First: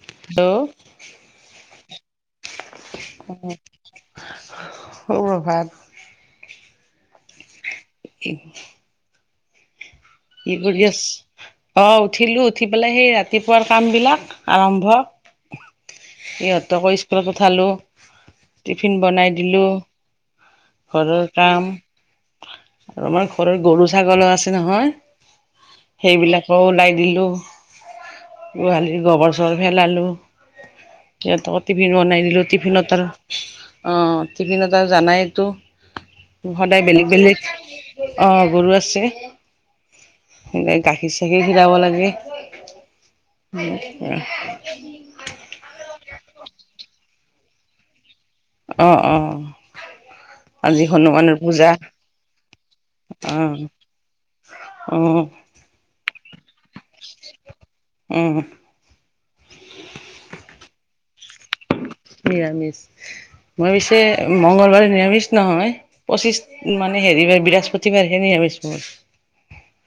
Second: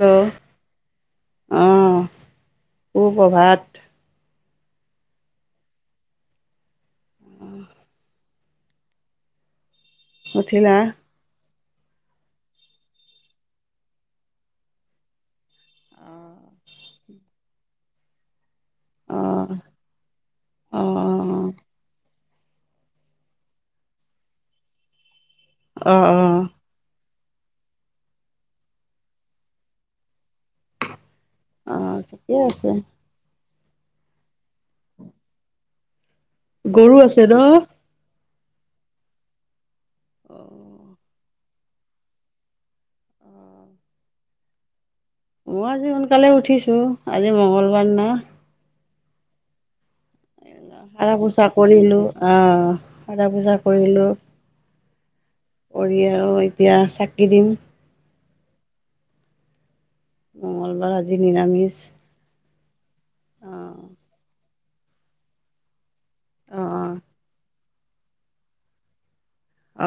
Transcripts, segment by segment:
Hello অ', সুপ্ৰভাত। সুপ্ৰভাত। এক কি উঠিলা? কৰি আছ, অ' উঠিলোঁ উঠি পেলাই সেই ৰাতিপুৱাৰ কামবিলাক আৰম্ভ অ', ইহঁতকো স্কুলত পঠালোঁ। টিফিন বনাই অ', দিলোঁ, ঘৰৰ অ', কাম। আৰু আমাৰ ঘৰৰ গৰু ছাগলো আছে নহয়। অ', অ', সেইবিলাকো ওলাই দিলোঁ, গোহালিৰ গোবৰ চোবৰ পেলালোঁ। সিহঁতক টিফিন অ', বনাই ঠিকে দিলোঁ, আছে। টিফিনত আৰু অ' টিফিনত আৰু জানাইতো সদায় গৰু বেলেগ আছে ন? বেলেগ অ' গৰু আছে। গাখীৰ চাখীৰ খিৰাব লাগে। মই আজি সোনকালে উঠিছোঁ, আজি মঙ্গলবাৰ না। অ', অ'। সাৰা পোচা কৰিলোঁ, অ' সাৰা অ পোচা কৰিলোঁ। অ'। কৰিয়ে আৰু এই অ'। মঙলবাৰ আজি নিৰামিষ। নিৰামিষ, মই অ', পিছে মংগলবাৰে নিৰামিষ নহয়। পঁচিছ অ', মানে হেৰিবাৰ বৃহস্পতিবাৰহে নিৰামিষ মোৰ। অ',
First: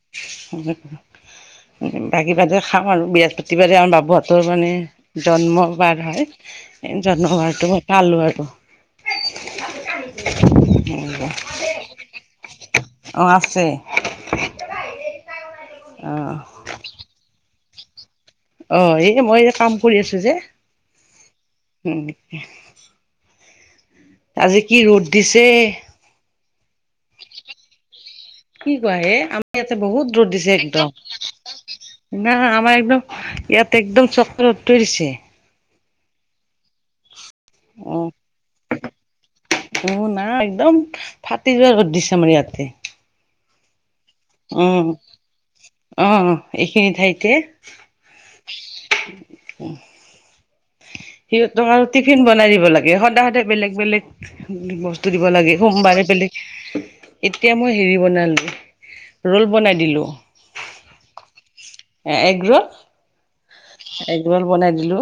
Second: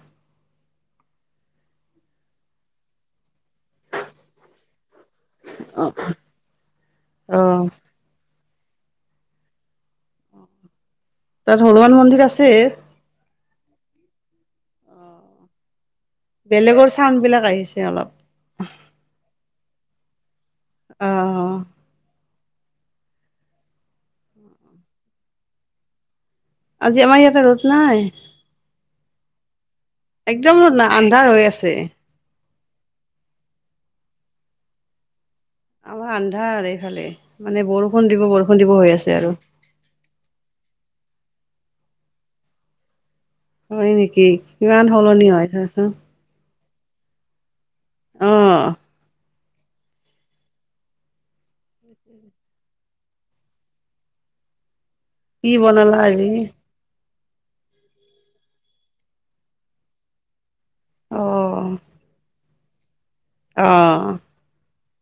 [inaudible] বাকী বাৰে খাওঁ আৰু, বৃহস্পতিবাৰে [unintelligible] তোৰ মানে অ', জন্মবাৰ হয়, অ', অ', জন্মবাৰটো মই পালোঁ আৰু। [inaudible] তাত হনুমান মন্দিৰ আছে? অ' আছে। অ বেলেগৰ চাউণ্ডবিলাক আহিছে অলপ। অঁ' এইটো মই এ কাম কৰি আছো যে। অঁ অঁ। উম। আজি কি ৰ'দ দিছে? আজি আমাৰ ইয়াতে ৰ'দ নাই। কি কোৱা হে আমাৰ ইয়াতে বহুত ৰদ দিছে নাই একদম। আন্ধাৰ হৈ আছে না, আমাৰ একদম ইয়াত একদম চক্ৰ ৰ'দটোৱে দিছে। আমাৰ আন্ধা এইফালে, মানে বৰষুণ দিব বৰষুণ দিব হৈ আছে আৰু। উম' নাই একদম ফাটি যোৱা ৰ'দ দিছে আমাৰ ইয়াতে। হয় নেকি? ইমান উম সলনি হয় চাচোন? অ এইখিনি ঠাইতে। অ সিহঁতক আৰু টিফিন বনাই দিব লাগে, সদায় সদায় বেলেগ বেলেগ- বস্তু দিব কি লাগে, বনালা সোমবাৰে আজি বেলেগ- এতিয়া মই হেৰি বনালোঁ ৰো'ল বনাই দিলোঁ। অঁ। এ এগ ৰোল এগ ৰোল বনাই দিলো।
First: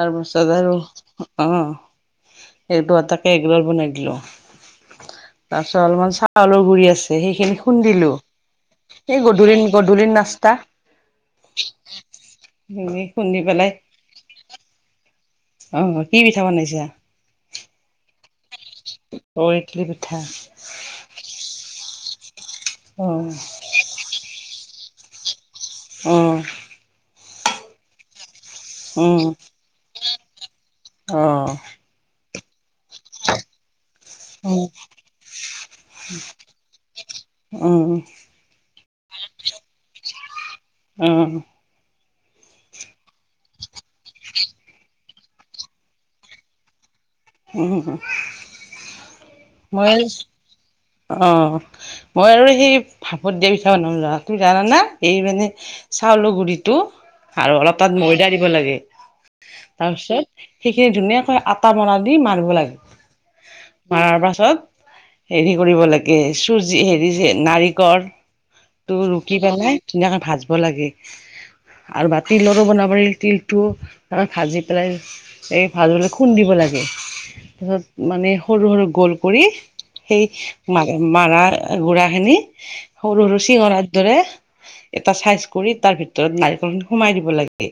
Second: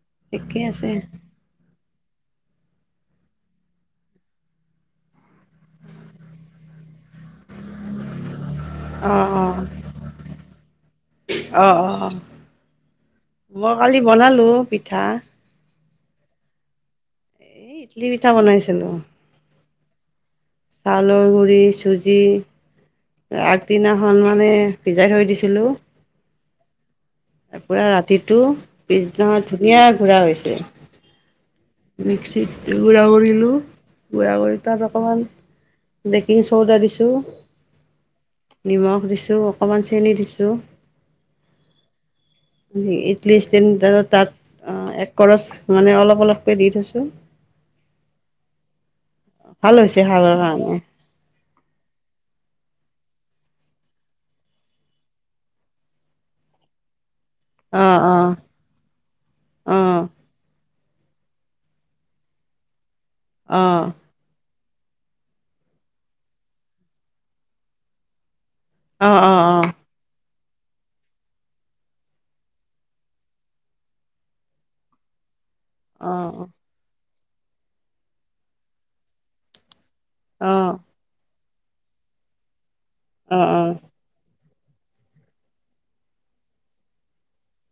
তাৰপাছত ঠিকে আছে আৰু- অঁ' এইটো আটাকে এগ ৰোল বনাই দিলো। তাৰপিছত অলমান চাউলৰ গুৰি আছে সেইখিনি খুন্দিলো। অ সেই গধূলি গধূলিৰ নাস্তা। অ' অ' হেৰি খুন্দি মই কালি বনালো পিঠা। অঁ' কি পিঠা বনাইছা? এই ইডলি পিঠা বনাইছিলোঁ। অ' ইডলি পিঠা? চাউলৰ গুড়ি, চুজি অ আগদিনাখন মানে ভিজাই থৈ দিছিলোঁ। অঁ' এক পুৰা ৰাতিটো পিছদিনা ধুনীয়া গুৰা হৈছে। অঁ' মিক্সিত গুড়া কৰিলোঁ, গুড়া কৰি তাত অকমান- বেকিং চৌদা দিছো। নিমখ দিছোঁ অকমান চেনি দিছোঁ। অঁ' ইডলি ষ্টেণ্ডডালৰ তাত এক কৰচ মানে অলপ অলপ- কে দি থৈছো। উমহু। ভাল হৈছে খাবৰ কাৰণে। অঁ মই আৰু সেই ভাপত দিয়া পিঠা বনাম জানা, তুমি জানানে এই মানে- চাউলৰ গুৰিটো আৰু অলপ তাত অঁ ময়দা অঁ দিব লাগে। তাৰ অঁ পিছত সেইখিনি ধুনীয়াকৈ আটা মৰা দি মাৰিব লাগে। অঁ মাৰাৰ পাছত হেৰি- কৰিব লাগে চুজি হেৰি যে নাৰিকলটো অঁ ৰুকি অঁ পেলাই- ধুনীয়াকে ভাজিব লাগে। আৰু বা তিলৰো বনাব পাৰি তিলটো ভাজি পেলাই এই- ভাল অঁ অঁ দৰে অঁ খুন্দিব লাগে তাৰপিছত মানে সৰু সৰু গোল কৰি সেই- অঁ মা মাৰা গুৰা খিনি সৰু সৰু অঁ চিঙৰা- দৰে, এটা চাইজ কৰি তাৰ ভিতৰত নাৰিকল সোমাই দিব লাগে।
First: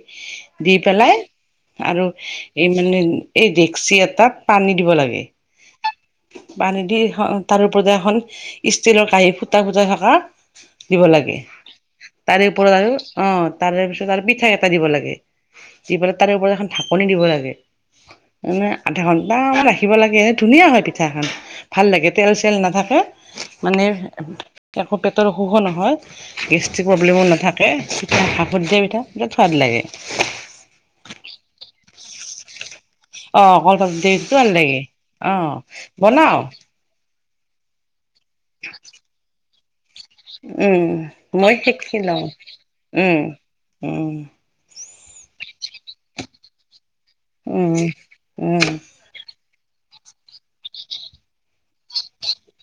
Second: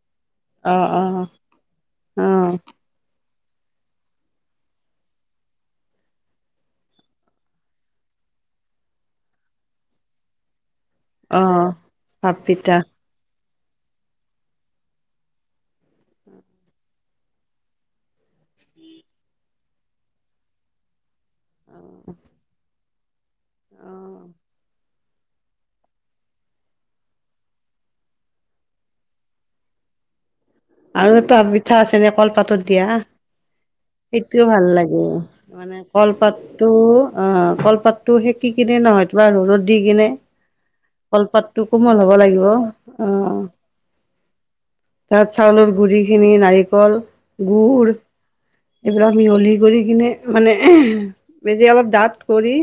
দি অঁ অঁ পেলাই অঁ আৰু এই মানে এই ডেক্সি এটাত পানী দিব লাগে। পানী দি এ তাৰ ওপৰতে এখন ষ্টীলৰ কাঁহী ফুটা ফুটা থকা দিব লাগে, অঁ ভাপ তাৰে পিঠা ওপৰত আৰু অ', তাৰে পিছত আৰু পিঠা এটা দিব লাগে, দি পেলাই তাৰে ওপৰত এখন ঢাকনি দিব লাগে। এনে আধা ঘন্টা মান ৰাখিব লাগে এ, ধুনীয়া হয় পিঠা খন ভাল লাগে। তেল চেল নাথাকে মানে একো পেটৰ অসুখো নহয়। গেষ্ট্ৰিক প্ৰব্লেমো নাথাকে, ভাপত দিয়া পিঠা বিৰাট সোৱাদ লাগে। আৰু এটা পিঠা আছে যে কলপাতত দিয়া। অ কলপাত দিয়া পিঠাটো সেইটোও ভাল লাগে অ মানে বনাও কলপাতটো অ', কলপাতটো সেকি কিনে নহয়, কিবা ৰ'দত দি কিনে উম মই কলপাতটো শিকি কোমল হ'ব লওঁ লাগিব উম অ'। উম। তাত চাউলৰ গুৰি খিনি, নাৰিকল, উম গুৰ উম পোৰা মিহলি কৰি কিনে মানে, নিজে অলপ ডাঠ কৰি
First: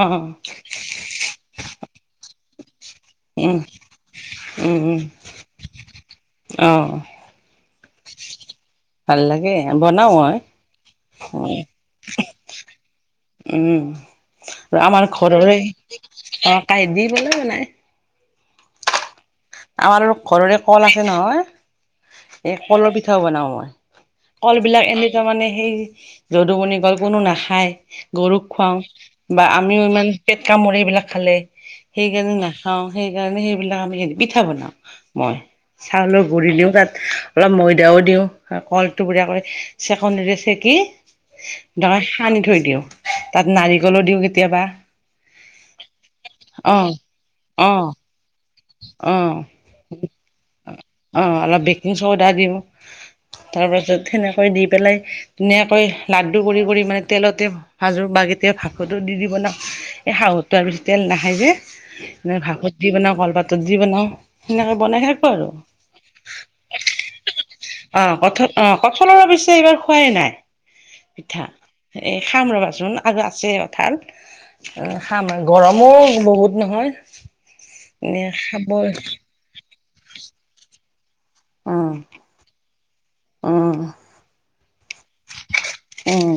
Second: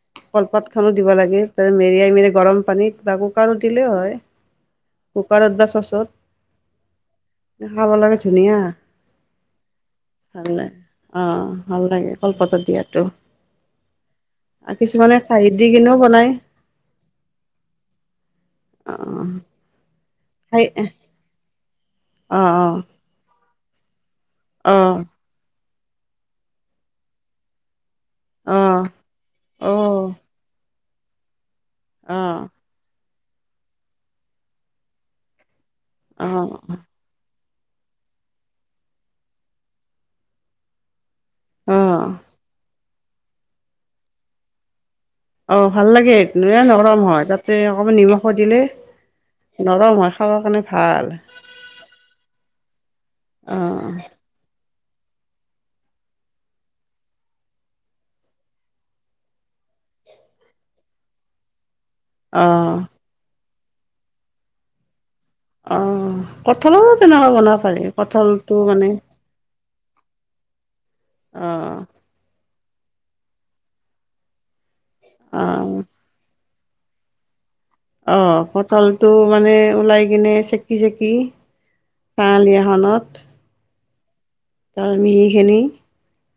অ কলপাত খনো দিব লাগে, তাতে মেৰিয়াই পিনে গৰম পানীত বা উম কুকাৰত দিলেও হয়, উম উম কুকাৰত বা চচত। অ'। খাব লাগে ধুনীয়া। ভাল লাগে বনাও মই। ভাল লাগে অ', ভাল লাগে কলপাতত দিয়াতো। উম। আৰু আমাৰ কিছুমানে কাঁহীত ঘৰৰে দি কিনেও বনায় অ', কাঁহিত দি পেলাই বনাই। অ'। আমাৰ ঘৰৰে অ', কল আছে নহয়, এই অ', কলৰ পিঠাও বনাওঁ মই। কল বিলাক অ', এনে ধৰ মানে সেই যদুমণি কল কোনো নাখায়। গৰুক অ', খুৱাওঁ বা আমিও অ', ইমান পেট কামোৰে এইবিলাক খালে সেইকাৰণে নাখাওঁ। খাওঁ সেইকাৰণে সেইবিলাক আমি পিঠা বনাওঁ, মই চাউলৰ গুৰি অ', দিওঁ তাত অলপ ময়দাও দিওঁ, কলটো টোকোৰা কৰি চেকনিৰে চেকি ধৰক সানি থৈ দিওঁ, তাত নাৰিকলো দিওঁ কেতিয়াবা। অ', ভাল লাগে, অ নৰম হয় তাতে অ অকমান নিমখো দিওঁ অ [unintelligible] নৰম হয় খাবৰ কাৰণে। ভাল অ', অলপ বেকিং চৌদা দিওঁ অ', তাৰপাছত সেনেকৈ দি পেলাই ধুনীয়াকৈ লাডু লাডু কৰি কৰি মানে তেলতে ভাজোঁ বা কেতিয়াবা ভাপতো দি দি বনাওঁ। এই শাহুটোৱে আৰু বেছি তেল নাখায় যে। সেনেকে ভাপত অ', দি বনাওঁ, কলপাতত দি বনাও, সেনেকে বনাই থাক [unintelligible] অ', অ', কঁঠালৰো তেনেকুৱা বনাব পাৰি কঠ কঁঠালটো অ', মানে কঠালৰ অৱশ্যে এইবাৰ খোৱাই নাই। পিঠা, অ', এই খাম ৰবাচোন আৰু আছে কঠাল। অ', খাম, অ', গৰমো বহুত নহয় এনে অ', কঠালটো মানে ওলাই কিনে চেকি চেকি কাহলি এখনত অ'। তাৰ মিহিখিনি উম।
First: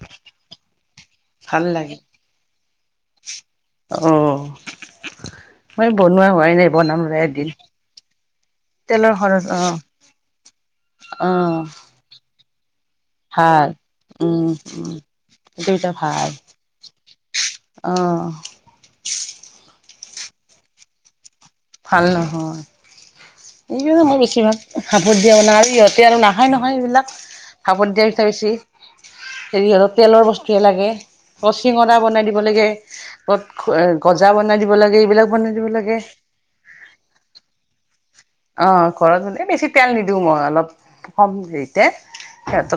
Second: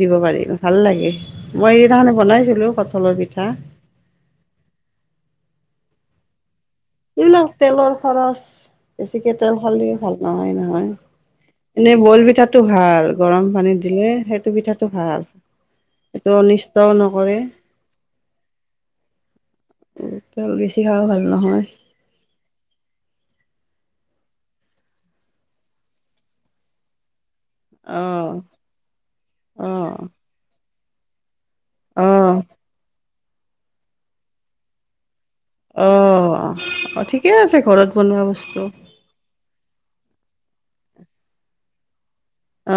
দিব পাৰিব, ভাল লাগে ভাল মই লাগে এদিনাখনি বনাইছিলো কঁঠালৰ পিঠা। অ মই বনোৱা হোৱাই নাই। বনাম ৰ এইবিলাক এদিন তেলৰ খৰচ। তেলৰ বেছিকে খৰচ তেল অ খালি ভাল নহয় নহয় অ এনেই বইল পিঠাটো ভাল। গৰম ভাল পানীত দিলে উম সেইটো পিঠাটো উম ভাল এতিয়া ভাল সেইটো অনিষ্টও নকৰে। অ। তেল বেছি খাৱও ভাল নহয়। ভাল নহয়। এই মই বেছিভাগ ভাপত দিয়া বনাই আৰু ইিহঁতে আৰু নাখায় নহয় এইবিলাক। ভাপত দিয়াৰ পিঠা অঁ বেছি হেৰি অলপ অঁ তেলৰ বস্তুয়েই লাগে। কত চিঙৰা বনাই অঁ দিব লাগে ক'ত গজা বনাই দিব লাগে এইবিলাক বনাই দিব অ লাগে অ ঠিকে আছে ঘৰত বনোৱা বস্তু। অ ঘৰত মানে বেছি তেল নিদিওঁ মই অলপ কম হেৰিতে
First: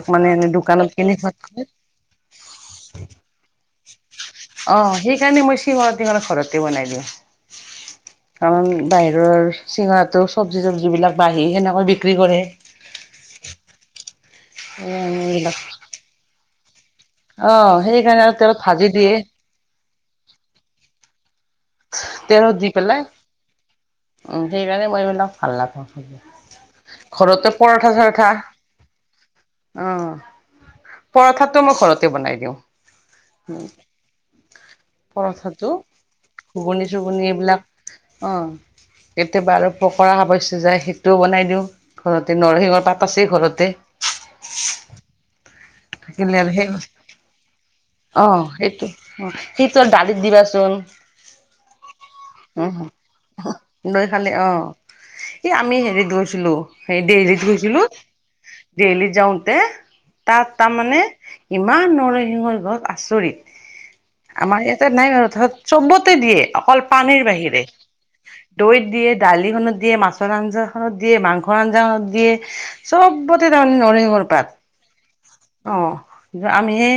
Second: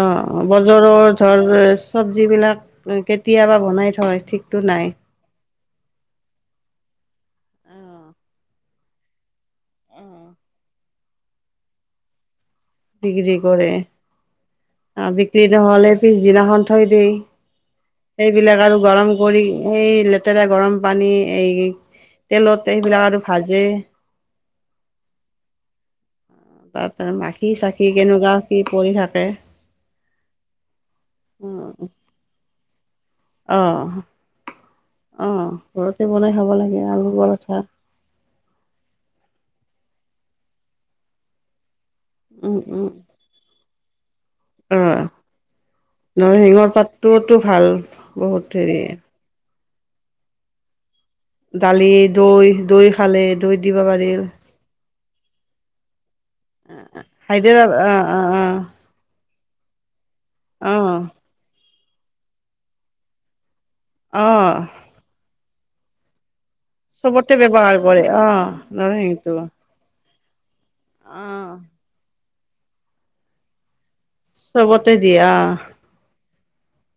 অ মানে দোকানত কিনি বজাৰৰ ধৰ খোৱাতকৈ চব্জি বিলাক কেতিয়াবা বনাই থয় ঠিক অ সেইকাৰণে মই চিঙৰা তিঙৰা ঘৰতে বনাই দিওঁ অ কাৰণ বাহিৰৰ অ চিঙৰাটো চব্জিবিলাক বাঢ়ি সেনেকৈ বিক্ৰী কৰে। বিক্ৰী কৰে বিক্ৰী নহলে পিছদিনাখন থয় দিয়েই। অ সেইকাৰণে তেলত সেইবিলাক আৰু ভাজি দিয়ে গৰম কৰি এই লেতেৰা গৰম পানী এই তেলত দি পেলাই সেইবিলাক আৰু ভাজে উ সেইকাৰণে মই এইবিলাক ভাল নাপাওঁ। তাত মাখি ঘৰতে চাখি পৰঠা চাৰঠা কেনেকুৱা কি পৰি থাকে আহ উম পৰঠাতটো মই ঘৰতে বনাই দিওঁ। অ অ পৰঠাতটো ঘৰতে বনাই খাব লাগে ঘুগুনি আলু চুগুনি পৰঠা এইবিলাক অ কেতিয়াবা আৰু পকৰা খাব ইচ্ছা যায় সেইটোও বনাই দিওঁ। ঘৰতে উম নৰসিংহৰ উম পাত আছেই ঘৰতে। অ থাকিলে আৰু সেই নৰসিংহৰ পাতটোতো ভাল অ বহুত হেৰি। সেইটো সেইটো দালিত দিবাচোন। দালি দৈ উম দৈ খালে দৈ দিব পাৰি। এ আমি হেৰিত গৈছিলোঁ এই দেল্লীত হাইদৰাবাদ গৈছিলোঁ। অ দেল্লী যাওঁতে তাত অ অ তাৰমানে ইমান নৰসিংহৰ গছ আচৰিত। অ অ আমাৰ ইয়াতে নাই বাৰু ধৰ চবতে দিয়ে। অকল পানীৰ চবতে বাহিৰে ব্যৱহাৰ কৰে অ দৈত দিয়ে নৰসিংহটো দালিখনত দিয়ে মাছ ছৰ আঞ্জাখনত দিয়ে মাংসৰ অ আঞ্জা খতন দিয়ে চবতে তাৰমানে নৰসিংহৰ পাত। চবতে দিয়ে অ আমিহে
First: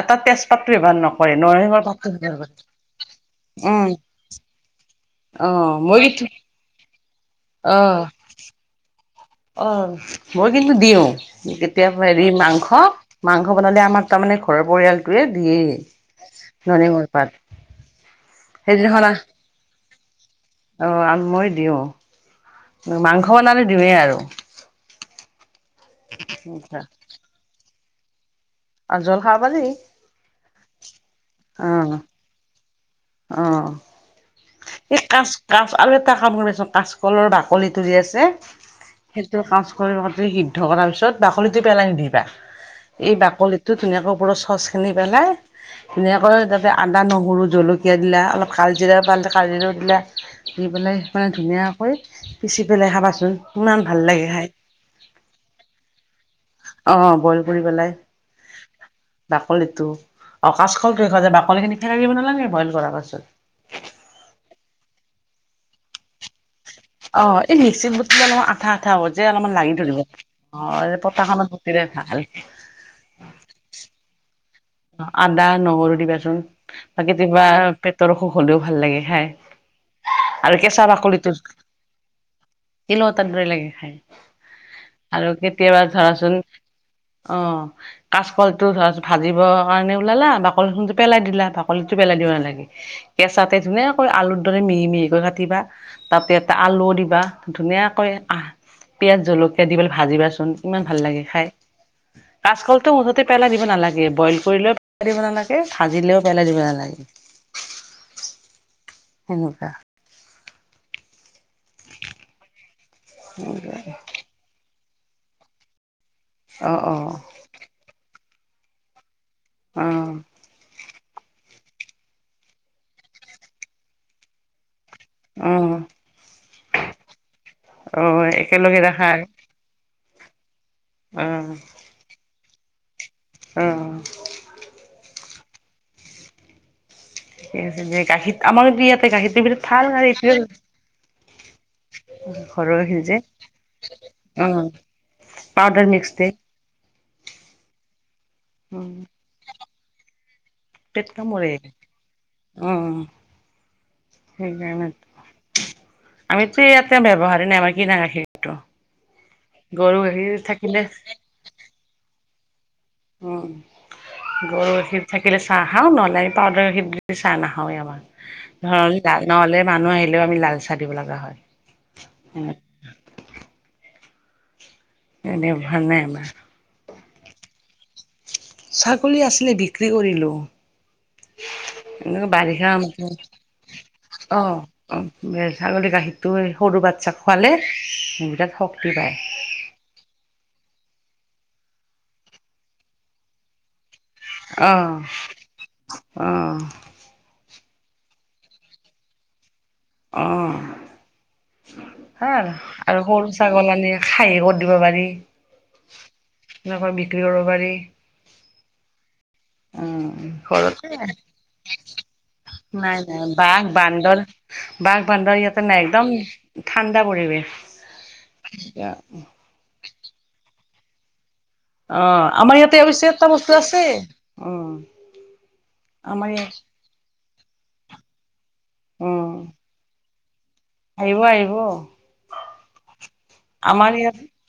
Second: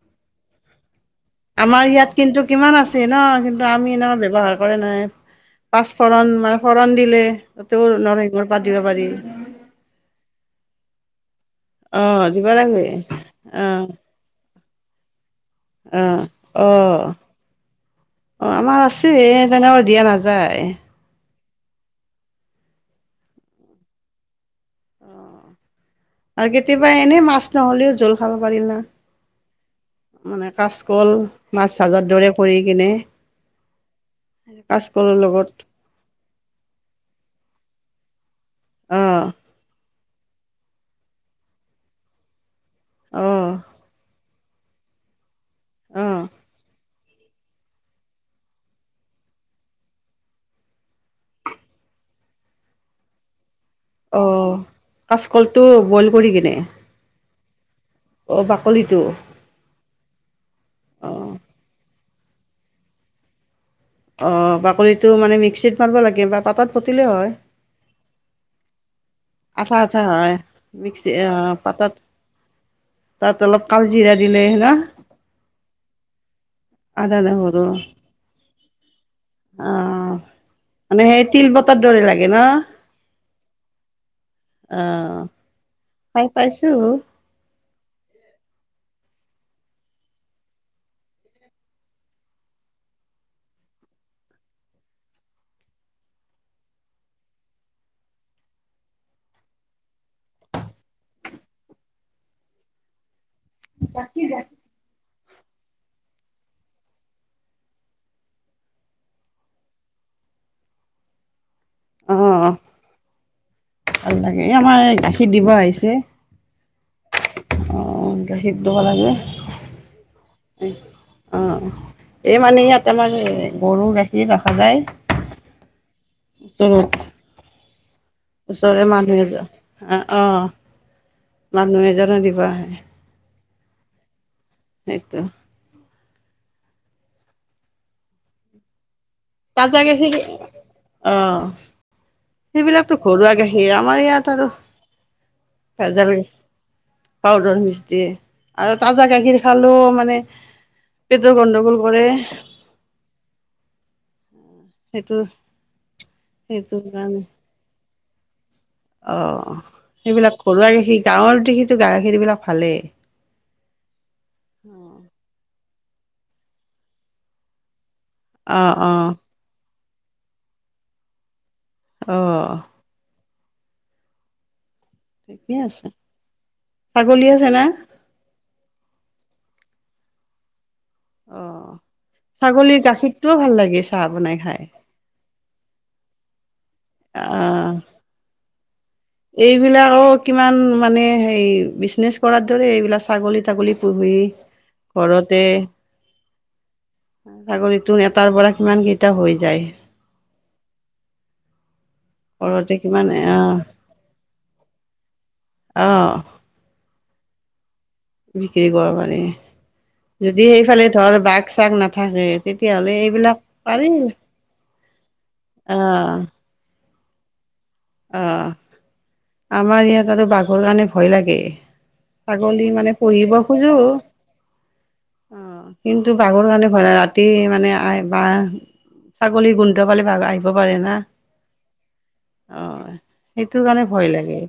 এটা তেজপাত ব্যৱহাৰ নক আমাৰ ইয়াত কিন্তু কিমান আছে ন কিন্তু উম আমি এনেকুৱা ব্যৱহাৰ নকৰে নহয় অ মই পাঁচফোৰণ মানে ফৰণ দিলে তাতেও অ নৰসিংহৰ পাত দিব পাৰি। অ মই কিন্তু দিওঁ কেতিয়াবা হেৰি অ' দিব মাংস লাগে মাংস বনালে অ' আমাক তাৰমানে ঘৰৰ পৰিয়ালটোৱে দিয়ে অ' অ' নৰসিংহৰ পাত। অ' আমাৰ সেইদিনাখন আছে তেনেকৈ দিয়া নাযায় অ মই দিওঁ। মাংস বনালে দিওৱে আৰু। আৰু কেতিয়াবা এনে মাছ নহলেও জুল পাব পাৰিম না আৰু জল খাব পাৰি মানে কাজকল মাছ অ', ভাজাৰ দৰে কৰি কিনে অ'। এই কাচকলৰ কাচ লগত কাচ আৰু এটা কাম কৰিছোন কাচকলৰ বাকলিটো যে আছে অ' সেইটো কা লিৰ লগত সিদ্ধ কৰাৰ পিছত বাকলিটো পেলাই নিদিবা, এই অ' বাকলিটো ধুনীয়াকে ওপৰত চচ সানি পেলাই অ' ধুনীয়াকে তাতে আদা নহৰু জলকীয়া দিলে অলপ কাল জিৰা পালে কাল জিৰাও দিলা, দি পেলাই মানে ধুনীয়াকৈ পিচি পেলাই খাবাচোন, ইমা অ', কাচকলটো বইল কৰি কিনে? অ', বইল কৰি পেলাই। অঁ বাকলিটো? বাকলিটো, আৰু কাচকলটো দেখ অ' যায় বাকলি খিনি ফেলে দিব নালাগে বইল কৰাৰ পাছত। অঁ বাকলিটো মানে মিক্সিত মাৰিব লাগে বা পাতত অ' এই মিক্সিত বটিলে অলপমান আঠা আঠা হ'ব যে অলপমান লাগি আঠা ধৰিব। আঠা হয় অ' মিক্সি পটাখনত বটিলে পাতাত ভাল। তাত অলপ কালজিৰা দিলে হেনা আদা নহৰু দিবাচোন, বা আদা কেতিয়াবা নহৰু পেটৰ অসুখ হ'লেও ভাল লাগে খাই। অ'। আৰু কেঁচা মানে সেই বাকলিটো তিল বতাৰ দৰে লাগে ন? তিলৰ তাত লাগে খাই অ'। আৰু কেতিয়াবা খাই ধৰাচোন পাইছো অ' কাচকলটো ধৰাচোন ভাজিব কাৰণে ওলালা বাকলি খন যে পেলাই দিলা, বাকলিতটো পেলাই দিব নালাগে। কেঁচাতে ধুনীয়াকৈ আলুৰ দৰে মিহি মিহিকৈ কাটিবা। তাতে এটা আলু দিবা ধুনীয়াকৈ আহ পিঁয়াজ জলকীয়া দি পেলাই ভাজিবাচোন কিমান ভাল লাগে খাই। কাচকলটো মুঠতে পেলাই দিব নালাগে। বইল কৰিলেও পেলাই দিব নালাগে। ভাজিলেও পেলাই দিব নালাগে। সেনেকুৱা। অ'। হ [unintelligible] ভাল লাগে, এই আমাৰ এই গাখীৰ দিব আহিছে। অ', অ'। অ' গাখীৰ দিব লাগে। অ'। অ' এই মানে ইয়াত আমাৰ গৰু গাখীৰ ৰখা অ যায়। তোৰো অ একেলগে ওচৰৰে ৰাখা মানুহ আৰু এজন আহ অ' মানুহ এজনে দিব আহে। অ'। সেইটো। ঠিকে আছে দে, গাখীৰ আমাৰো ইয়াতে গাখীৰটোৰ ভিতৰত তাজা ভাল আৰু গাখীৰ অ এইটো ঘৰৰ সেইবিলাকতো গাখীৰ যে, ঘৰুৱা গাখীৰ আমাৰ ইয়াত আৰু অ' পাউদাৰ ভেজাল মিক্স দে। পাউদাৰ মিক্স দিয়ে। আৰু উম তাজা গাখীৰ খালেও মানে পেটৰ গণ্ডগোল কৰে। অ'। সেইকাৰণে, সেইটো আমিতো সেইটো ইয়াতে কাৰণে ব্যৱহাৰেই নাই আমাৰ কিনা গাখীৰটো। অ' গৰু গাখীৰ সেইবিলাক ঘৰুৱা থাকিলে গাখীৰ, গাঁৱৰ দেখি গাখীবিলাক ভালেই। উম। গৰু গাখীৰ থাকিলে চাহ খাওঁ, নহ'লে পাউদাৰ গাখীৰ দি চাহ নাখাৱেই আমাৰ। অ অ ধৰ লাল নহ'লে মানুহ আহিলেও আমি লাল চাহ দিব লগা হয়। অ'। এনেই ঠিকে উঠা আছে নাই বাছত। ছাগলী আছে না? ছাগলী আছিলে বিক্ৰি কৰিলোঁ। অ বাৰিষা ছাগলীৰ [unintelligible] গাখীৰটোও ভাল লাগে চাহ বনাই অহ, খাই ছাগলী গাখীৰটো সৰু বাচ্ছা খোৱালে, আহ বিৰাট শক্তি পায়। এইবিলাকো মানে হেই বিজনেচ কৰাৰ দৰে ছাগলী-তাগলী। পুহি অ', ঘৰতে, অ', ছাগলীটো এটাৰ পৰা কিমান কেইটা হৈ যায়। অহ, ভাল ঘৰতে আৰু কিমান সৰু অ ছাগল আনি। খাহী কৰি দিব পাৰি, অ এনেকৈ বিক্ৰী কৰিব পাৰি। বিক্ৰী কৰবা পাৰি। উম, যদি সেইফালে ঘৰতে ধৰ বাঘ-চাগ নাথাকে তেতিয়াহলে নাই নাই এইবিলাক বাঘ পাৰি। বান্দৰ বাঘ বান্দৰ ইয়াতে অ নাই একদম ঠাণ্ডা পৰিৱেশ। অ আমাৰ ইয়াত আৰু বাঘৰ কাৰণে ভয় লাগে। অ', আমাৰ ছাগলী ইয়াতে মানে অৱশ্যে এটা পুহিব বস্তু খোজো আছে। উম, অ কিন্তু বাঘৰ কাৰণে [unintelligible] এই মানে [unintelligible] অ', ছাগলী গোন্ধ পালে বাঘৰ আহিব পাৰে না। আহিব, আহিব। অ, সেইটো কাৰণে আমাৰ ভয় ইয়াত লাগে।